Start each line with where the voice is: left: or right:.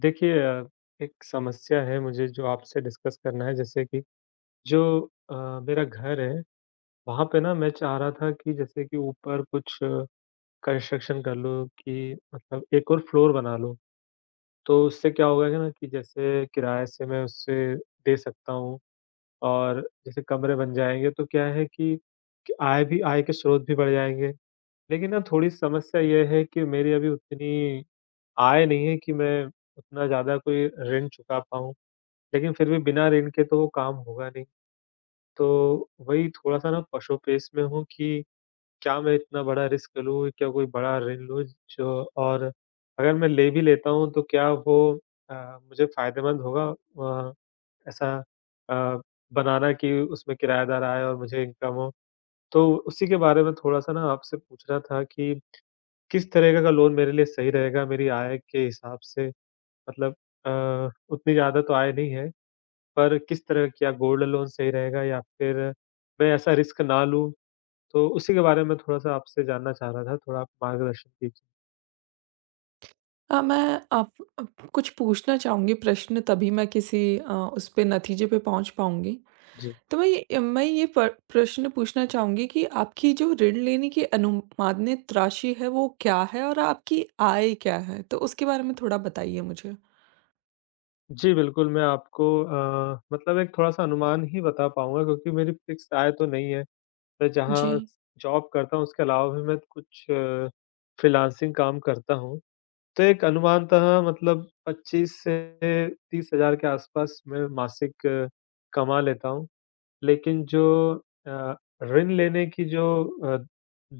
left: देखिए एक समस्या है मुझे जो आपसे डिस्कस करना है, जैसे कि जो अ, मेरा घर है। वहाँ पे ना मैं चाह रहा था कि जैसे कि ऊपर कुछ कंस्ट्रक्शन कर लूँ, कि मतलब एक और फ्लोर बना लूँ। तो उससे क्या होगा कि ना कि जैसे किराए से मैं उससे दे सकता हूँ, और जैसे कमरे बन जाएँगे तो क्या है कि आय भी, आय के स्रोत भी बढ़ जाएँगे। लेकिन ना थोड़ी समस्या ये है कि मेरी अभी उतनी आय नहीं है कि मैं उतना ज़्यादा कोई ऋण चुका पाऊँ। लेकिन फिर भी बिना ऋण के तो वो काम होगा नहीं। तो वही थोड़ा-सा ना पशु-पेश में हूँ कि क्या मैं इतना बड़ा रिस्क लूँ? क्या कोई बड़ा ऋण लूँ जो, और अगर मैं ले भी लेता हूँ तो क्या वो अ, मुझे फ़ायदेमंद होगा? अ, ऐसा अ, बनाना कि उसमें किराएदार आए और मुझे इनकम हो? तो उसी के बारे में थोड़ा-सा ना आपसे पूछना था कि किस तरीके का लोन मेरे लिए सही रहेगा मेरी आय के हिसाब से? मतलब उतनी ज़्यादा तो आय नहीं है। पर किस तरह, क्या गोल्ड लोन सही रहेगा या फिर मैं ऐसा रिस्क ना लूँ? तो उसी के बारे में थोड़ा-सा आपसे जानना चाह रहा था, थोड़ा आप मार्गदर्शन कीजिए।
right: मैं आप अ, कुछ पूछना चाहूँगी प्रश्न तभी मैं किसी उस पे नतीजे पे पहुँच पाऊँगी।
left: जी।
right: तो मैं ये प प्रश्न पूछना चाहूँगी कि आपकी जो ऋण लेने की अनुमानित राशि है वो क्या है? और आपकी आय क्या है? तो उसके बारे में थोड़ा बताइए मुझे।
left: जी, बिल्कुल। मैं आपको मतलब एक थोड़ा-सा अनुमान ही बता पाऊँगा, क्योंकि मेरी फिक्स आय तो नहीं है। मैं
right: जी।
left: जहाँ जॉब करता हूँ उसके अलावा भी मैं कुछ फ्रीलांसिंग काम करता हूँ। तो एक अनुमानतः मतलब 25 से 30 हज़ार के आसपास मैं मासिक कमा लेता हूँ। लेकिन जो अ, ऋण लेने की जो अ,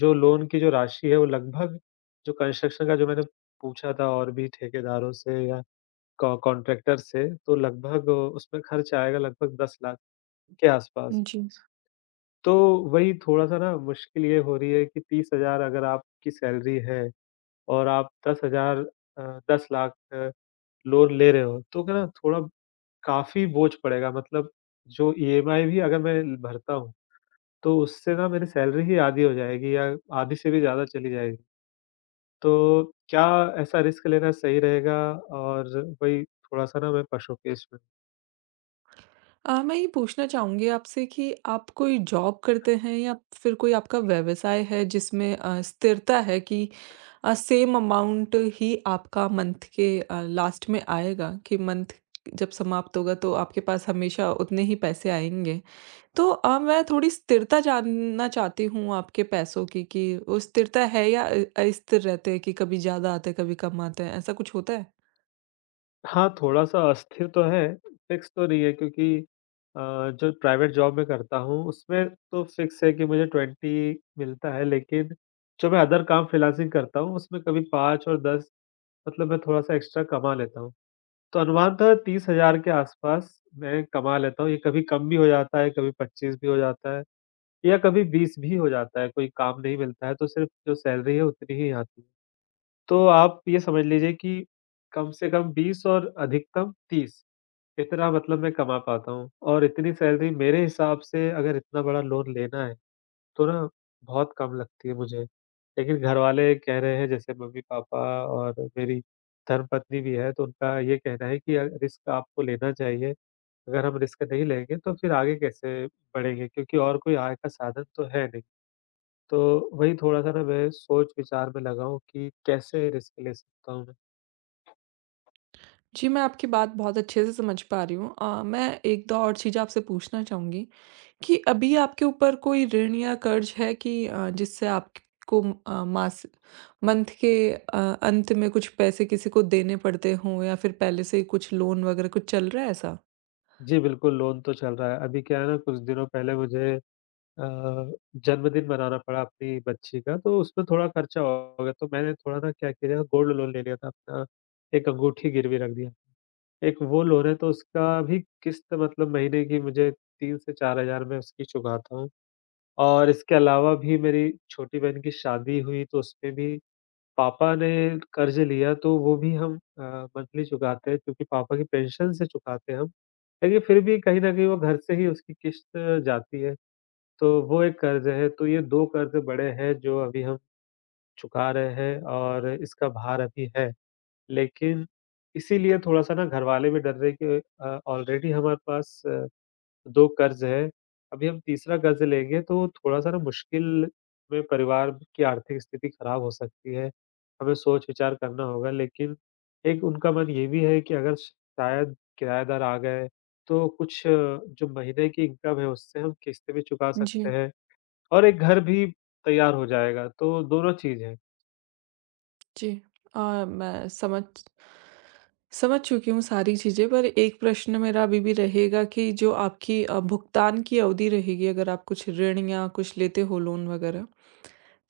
left: जो लोन की जो राशि है वो लगभग, जो कंस्ट्रक्शन का जो मैंने पूछा था और भी ठेकेदारों से या कॉ कॉन्ट्रैक्टर से, तो लगभग उसमें खर्च आएगा लगभग 10 लाख के आसपास।
right: जी।
left: तो वही थोड़ा-सा ना मुश्किल ये हो रही है कि 30,000 अगर आपकी सैलरी है और आप 10,000 अ, 10 लाख लोन ले रहे हो तो क्या ना थोड़ा काफ़ी बोझ पड़ेगा? मतलब जो ईएमआई भी अगर मैं भरता हूँ तो उससे ना मेरी सैलरी ही आधी हो जाएगी या आधी से भी ज़्यादा चली जाएगी। तो क्या ऐसा रिस्क लेना सही रहेगा? और वही थोड़ा-सा ना मैं पशोपेश में।
right: मैं ये पूछना चाहूँगी आपसे कि आप कोई जॉब करते हैं या फिर कोई आपका व्यवसाय है जिसमें स्थिरता है कि सेम अमाउंट ही आपका मंथ के लास्ट में आएगा कि मंथ जब समाप्त होगा तो आपके पास हमेशा उतने ही पैसे आएँगे? तो मैं थोड़ी स्थिरता जानना चाहती हूँ आपके पैसों की कि वो स्थिरता है या अस्थिर रहते हैं कि कभी ज़्यादा आते हैं कभी कम आते हैं ऐसा कुछ होता है?
left: हाँ, थोड़ा-सा अस्थिर तो है, फिक्स तो नहीं है, क्योंकि अ, जो प्राइवेट जॉब मैं करता हूँ, उसमें तो फिक्स है कि मुझे 20 मिलता है, लेकिन जो मैं अदर काम फ्रीलांसिंग करता हूँ, उसमें कभी 5 और 10, मतलब मैं थोड़ा-सा एक्स्ट्रा कमा लेता हूँ। तो अनुमान था 30,000 के आस-पास मैं कमा लेता हूँ। ये कभी कम भी हो जाता है, कभी 25 भी हो जाता है या कभी 20 भी हो जाता है, कोई काम नहीं मिलता है तो सिर्फ़ जो सैलरी है उतनी ही आती है। तो आप ये समझ लीजिए कि कम से कम 20 और अधिकतम 30, इतना मतलब मैं कमा पाता हूँ। और इतनी सैलरी मेरे हिसाब से, अगर इतना बड़ा लोन लेना है, तो ना बहुत कम लगती है मुझे। लेकिन घरवाले कह रहे हैं, जैसे मम्मी-पापा और मेरी धर्मपत्नी भी है, तो उनका ये कहना है कि रिस्क आपको लेना चाहिए। अगर हम रिस्क नहीं लेंगे तो फिर आगे कैसे बढ़ेंगे, क्योंकि और कोई आय का साधन तो है नहीं। तो वही थोड़ा-सा ना मैं सोच-विचार में लगा हूँ कि कैसे रिस्क ले सकता हूँ मैं?
right: जी, मैं आपकी बात बहुत अच्छे से समझ पा रही हूँ। मैं 1 दो और चीज़ें आपसे पूछना चाहूँगी। कि अभी आपके ऊपर कोई ऋण या कर्ज है कि जिससे आपको अ, मास मंथ के अंत में कुछ पैसे किसी को देने पड़ते हों या फिर पहले से ही कुछ लोन वगैरह कुछ चल रहा है ऐसा?
left: जी बिल्कुल, लोन तो चल रहा है। अभी क्या है ना कुछ दिनों पहले मुझे अ, जन्मदिन मनाना पड़ा अपनी बच्ची का, तो उसमें थोड़ा खर्चा हो गया, तो मैंने थोड़ा ना क्या किया, गोल्ड लोन ले लिया था अपना, एक अंगूठी गिरवी रख दिया। एक वो लोन है तो उसका भी किस्त मतलब महीने की मुझे 3 से 4,000 मैं उसकी चुकाता हूँ। और इसके अलावा भी मेरी छोटी बहन की शादी हुई तो उसमें भी पापा ने कर्ज़ लिया, तो वो भी हम मंथली चुकाते हैं, क्योंकि पापा की पेंशन से चुकाते हैं हम। लेकिन फिर भी कहीं न कहीं वो घर से ही उसकी किस्त जाती है। तो वो एक कर्ज़ है, तो ये 2 कर्ज़ बड़े हैं जो अभी हम चुका रहे हैं और इसका भार अभी है। लेकिन इसीलिए थोड़ा-सा ना घरवाले भी डर रहे हैं कि ऑलरेडी हमारे पास 2 कर्ज़ हैं, अभी हम तीसरा कर्ज़ लेंगे तो थोड़ा-सा ना मुश्किल में परिवार की आर्थिक स्थिति खराब हो सकती है। हमें सोच-विचार करना होगा, लेकिन एक उनका मन ये भी है कि अगर शायद किराएदार आ गए, तो कुछ जो महीने की इनकम है उससे हम किस्तें भी चुका सकते
right: जी,
left: हैं। और एक घर भी तैयार हो जाएगा, तो दोनों चीज़ है।
right: जी। अ, मैं समझ समझ चुकी हूँ सारी चीज़ें पर एक प्रश्न मेरा अभी भी रहेगा कि जो आपकी भुगतान की अवधि रहेगी अगर आप कुछ ऋण या कुछ लेते हो लोन वगैरह।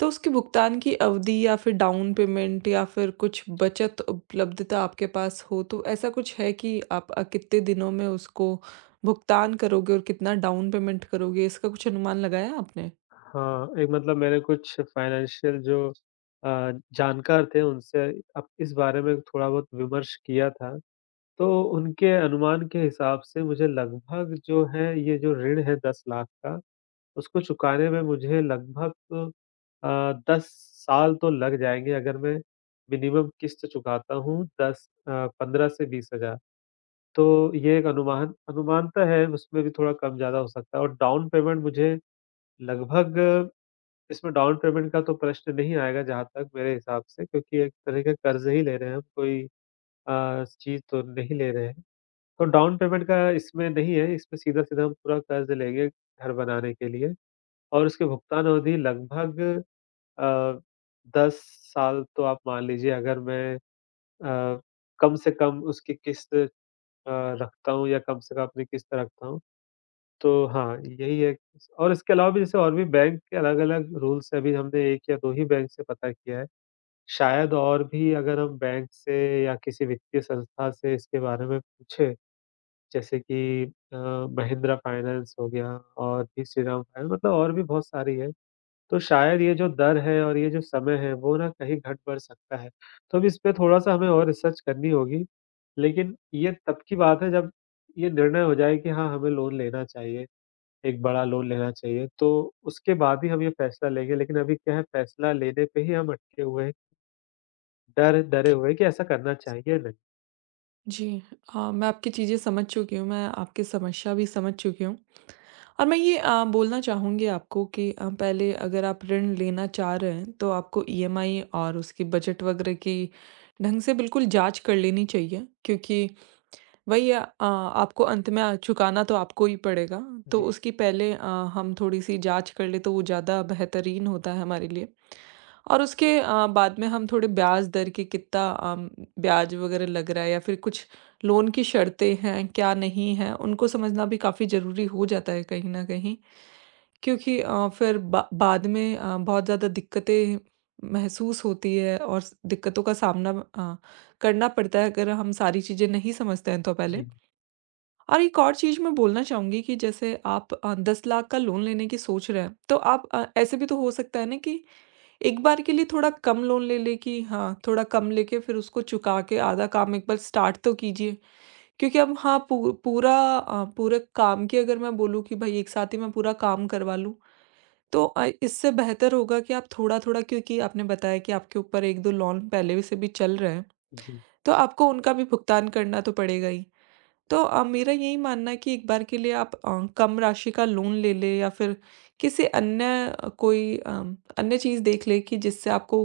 right: तो उसकी भुगतान की अवधि या फिर डाउन पेमेंट या फिर कुछ बचत उपलब्धता आपके पास हो तो ऐसा कुछ है कि आप कितने दिनों में उसको भुगतान करोगे और कितना डाउन पेमेंट करोगे इसका कुछ अनुमान लगाया आपने?
left: हाँ, एक मतलब मेरे कुछ फाइनेंशियल जो अ, जानकार थे उनसे अब इस बारे में थोड़ा बहुत विमर्श किया था, तो उनके अनुमान के हिसाब से मुझे लगभग जो है, ये जो ऋण है 10 लाख का, उसको चुकाने में मुझे लगभग अ, 10 साल तो लग जाएँगे, अगर मैं मिनिमम किश्त चुकाता हूँ 10 15 से 20,000। तो ये एक अनुमान अनुमान तो है, उसमें भी थोड़ा कम-ज़्यादा हो सकता है। और डाउन पेमेंट मुझे लगभग, इसमें डाउन पेमेंट का तो प्रश्न नहीं आएगा जहाँ तक मेरे हिसाब से, क्योंकि एक तरह का कर्ज़ ही ले रहे हैं हम, कोई चीज़ तो नहीं ले रहे हैं। तो डाउन पेमेंट का इसमें नहीं है, इसमें सीधा-सीधा हम पूरा कर्ज़ लेंगे घर बनाने के लिए, और उसकी भुगतान अवधि लगभग अ, 10 साल तो आप मान लीजिए, अगर मैं अ, कम से कम उसकी किस्त अ, रखता हूँ या कम से कम अपनी किस्त रखता हूँ। तो हाँ, यही है। और इसके अलावा भी, जैसे और भी बैंक के अलग-अलग रूल्स हैं, अभी हमने 1 या 2 ही बैंक से पता किया है। शायद और भी अगर हम बैंक से या किसी वित्तीय संस्था से इसके बारे में पूछें, जैसे कि अ, महिंद्रा फाइनेंस हो गया, और भी श्रीराम फाइनेंस, मतलब और भी बहुत सारी है। तो शायद ये जो दर है और ये जो समय है, वो ना कहीं घट बढ़ सकता है। तो अब इस पे थोड़ा-सा हमें और रिसर्च करनी होगी, लेकिन ये तब की बात है जब ये निर्णय हो जाए कि हाँ, हमें लोन लेना चाहिए। एक बड़ा लोन लेना चाहिए, तो उसके बाद ही हम ये फैसला लेंगे, लेकिन अभी क्या है, फैसला लेने पे ही हम अटके हुए हैं, डर डरे हुए हैं कि ऐसा करना चाहिए या नहीं।
right: जी मैं आपकी चीज़ें समझ चुकी हूँ, मैं आपकी समस्या भी समझ चुकी हूँ और मैं ये बोलना चाहूँगी आपको कि पहले अगर आप ऋण लेना चाह रहे हैं तो आपको ईएमआई और उसकी बजट वगैरह की ढंग से बिल्कुल जाँच कर लेनी चाहिए क्योंकि वही आपको अंत में चुकाना तो आपको ही पड़ेगा, तो
left: जी,
right: उसकी पहले हम थोड़ी-सी जाँच कर लें तो वो ज़्यादा बेहतरीन होता है हमारे लिए। और उसके बाद में हम थोड़े ब्याज दर के कितना ब्याज वग़ैरह लग रहा है या फिर कुछ लोन की शर्तें हैं, क्या नहीं है, उनको समझना भी काफ़ी ज़रूरी हो जाता है कहीं न कहीं। क्योंकि फिर बा बाद में बहुत ज़्यादा दिक्कतें महसूस होती है और स दिक्कतों का सामना करना पड़ता है अगर हम सारी चीज़ें नहीं समझते हैं तो पहले।
left: जी,
right: और एक और चीज़ मैं बोलना चाहूँगी कि जैसे आप 10 लाख का लोन लेने की सोच रहे हैं, तो आप ऐसे भी तो हो सकता है ना कि एक बार के लिए थोड़ा कम लोन ले लें कि हाँ, थोड़ा कम लेके फिर उसको चुका के आधा काम एक बार स्टार्ट तो कीजिए। क्योंकि अब हाँ, पू पूरा पूरे काम की अगर मैं बोलूँ कि भई एक साथ ही मैं पूरा काम करवा लूँ, तो इससे बेहतर होगा कि आप थोड़ा-थोड़ा क्योंकि आपने बताया कि आपके ऊपर 1-2 लोन पहले से भी चल रहे हैं,
left: जी,
right: तो आपको उनका भी भुगतान करना तो पड़ेगा ही। तो मेरा यही मानना है कि एक बार के लिए आप कम राशि का लोन ले लें या फिर किसी अन्य कोई अन्य चीज़ देख लें कि जिससे आपको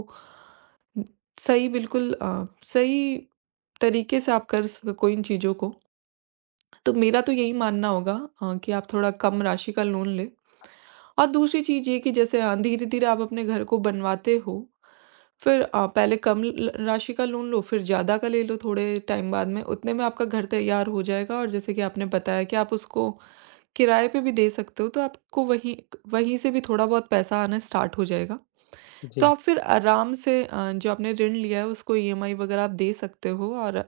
right: सही बिल्कुल सही तरीके से आप कर सको इन चीज़ों को। तो मेरा तो यही मानना होगा कि आप थोड़ा कम राशि का लोन लें। और दूसरी चीज़ ये कि जैसे धीरे-धीरे आप अपने घर को बनवाते हो, फिर पहले कम ल ल राशि का लोन लो, फिर ज़्यादा का ले लो थोड़े टाइम बाद में, उतने में आपका घर तैयार हो जाएगा और जैसे कि आपने बताया कि आप उसको किराए पे भी दे सकते हो, तो आपको वहीं वहीं से भी थोड़ा बहुत पैसा आना स्टार्ट हो जाएगा। तो
left: जी,
right: आप फिर आराम से जो आपने ऋण लिया है उसको ईएमआई वगैरह आप दे सकते हो और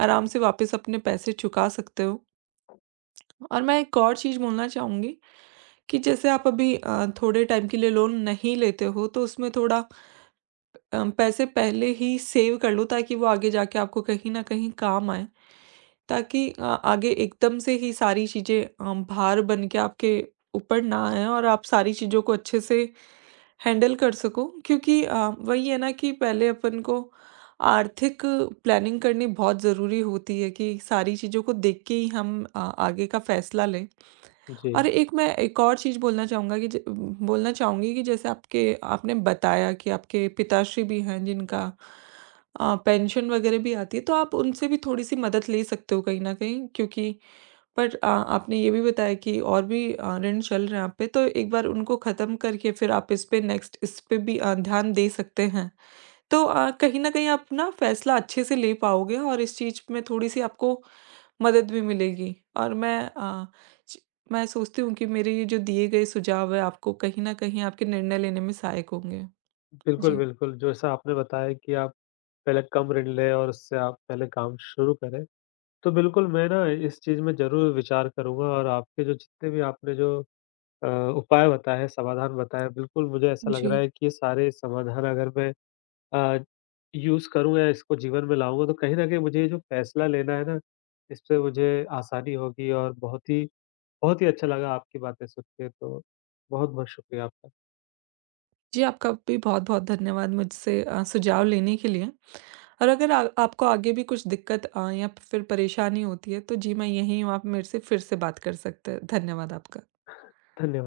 right: आराम से वापस अपने पैसे चुका सकते हो। और मैं एक और चीज़ बोलना चाहूँगी कि जैसे आप अभी थोड़े टाइम के लिए लोन नहीं लेते हो तो उसमें थोड़ा पैसे पहले ही सेव कर लो ताकि वो आगे जाके आपको कहीं न कहीं काम आएँ। ताकि आगे एकदम से ही सारी चीज़ें भार बन के आपके ऊपर ना आएँ और आप सारी चीज़ों को अच्छे से हैंडल कर सको। क्योंकि वही है ना कि पहले अपन को आर्थिक प्लानिंग करनी बहुत ज़रूरी होती है कि सारी चीज़ों को देख के ही हम आगे का फैसला लें। और
left: जी।
right: एक और चीज़ बोलना चाहूँगी कि जैसे आपके आपने बताया कि आपके पिताश्री भी हैं जिनका पेंशन वग़ैरह भी आती है, तो आप उनसे भी थोड़ी-सी मदद ले सकते हो कहीं न कहीं क्योंकि पर आपने ये भी बताया कि और भी ऋण चल रहे हैं आप पे, तो एक बार उनको ख़त्म करके फिर आप इस पे नेक्स्ट इस पे भी ध्यान दे सकते हैं। तो कहीं न कहीं आप ना फ़ैसला अच्छे से ले पाओगे और इस चीज़ में थोड़ी-सी आपको मदद भी मिलेगी और मैं अ, च मैं सोचती हूँ कि मेरे ये जो दिए गए सुझाव हैं आपको कहीं न कहीं आपके निर्णय लेने में सहायक होंगे।
left: बिल्कुल,
right: जी।
left: बिल्कुल, जैसा आपने बताया कि आप पहले कम ऋण लें और उससे आप पहले काम शुरू करें, तो बिल्कुल मैं ना इस चीज़ में ज़रूर विचार करूँगा। और आपके जो, जितने भी आपने जो अ, उपाय बताए हैं, समाधान बताए हैं, बिल्कुल मुझे ऐसा लग रहा
right: जी।
left: है कि ये सारे समाधान अगर मैं अ, यूज़ करूँ या इसको जीवन में लाऊँगा, तो कहीं न कहीं मुझे ये जो फ़ैसला लेना है ना, इससे मुझे आसानी होगी। और बहुत ही अच्छा लगा आपकी बातें सुन के, तो बहुत-बहुत शुक्रिया आपका।
right: जी, आपका भी बहुत-बहुत धन्यवाद मुझसे सुझाव लेने के लिए और अगर आ आपको आगे भी कुछ दिक्कत या फिर परेशानी होती है तो जी, मैं यहीं हूँ, आप मेरे से फिर से बात कर सकते हैं। धन्यवाद आपका।
left: धन्यवाद।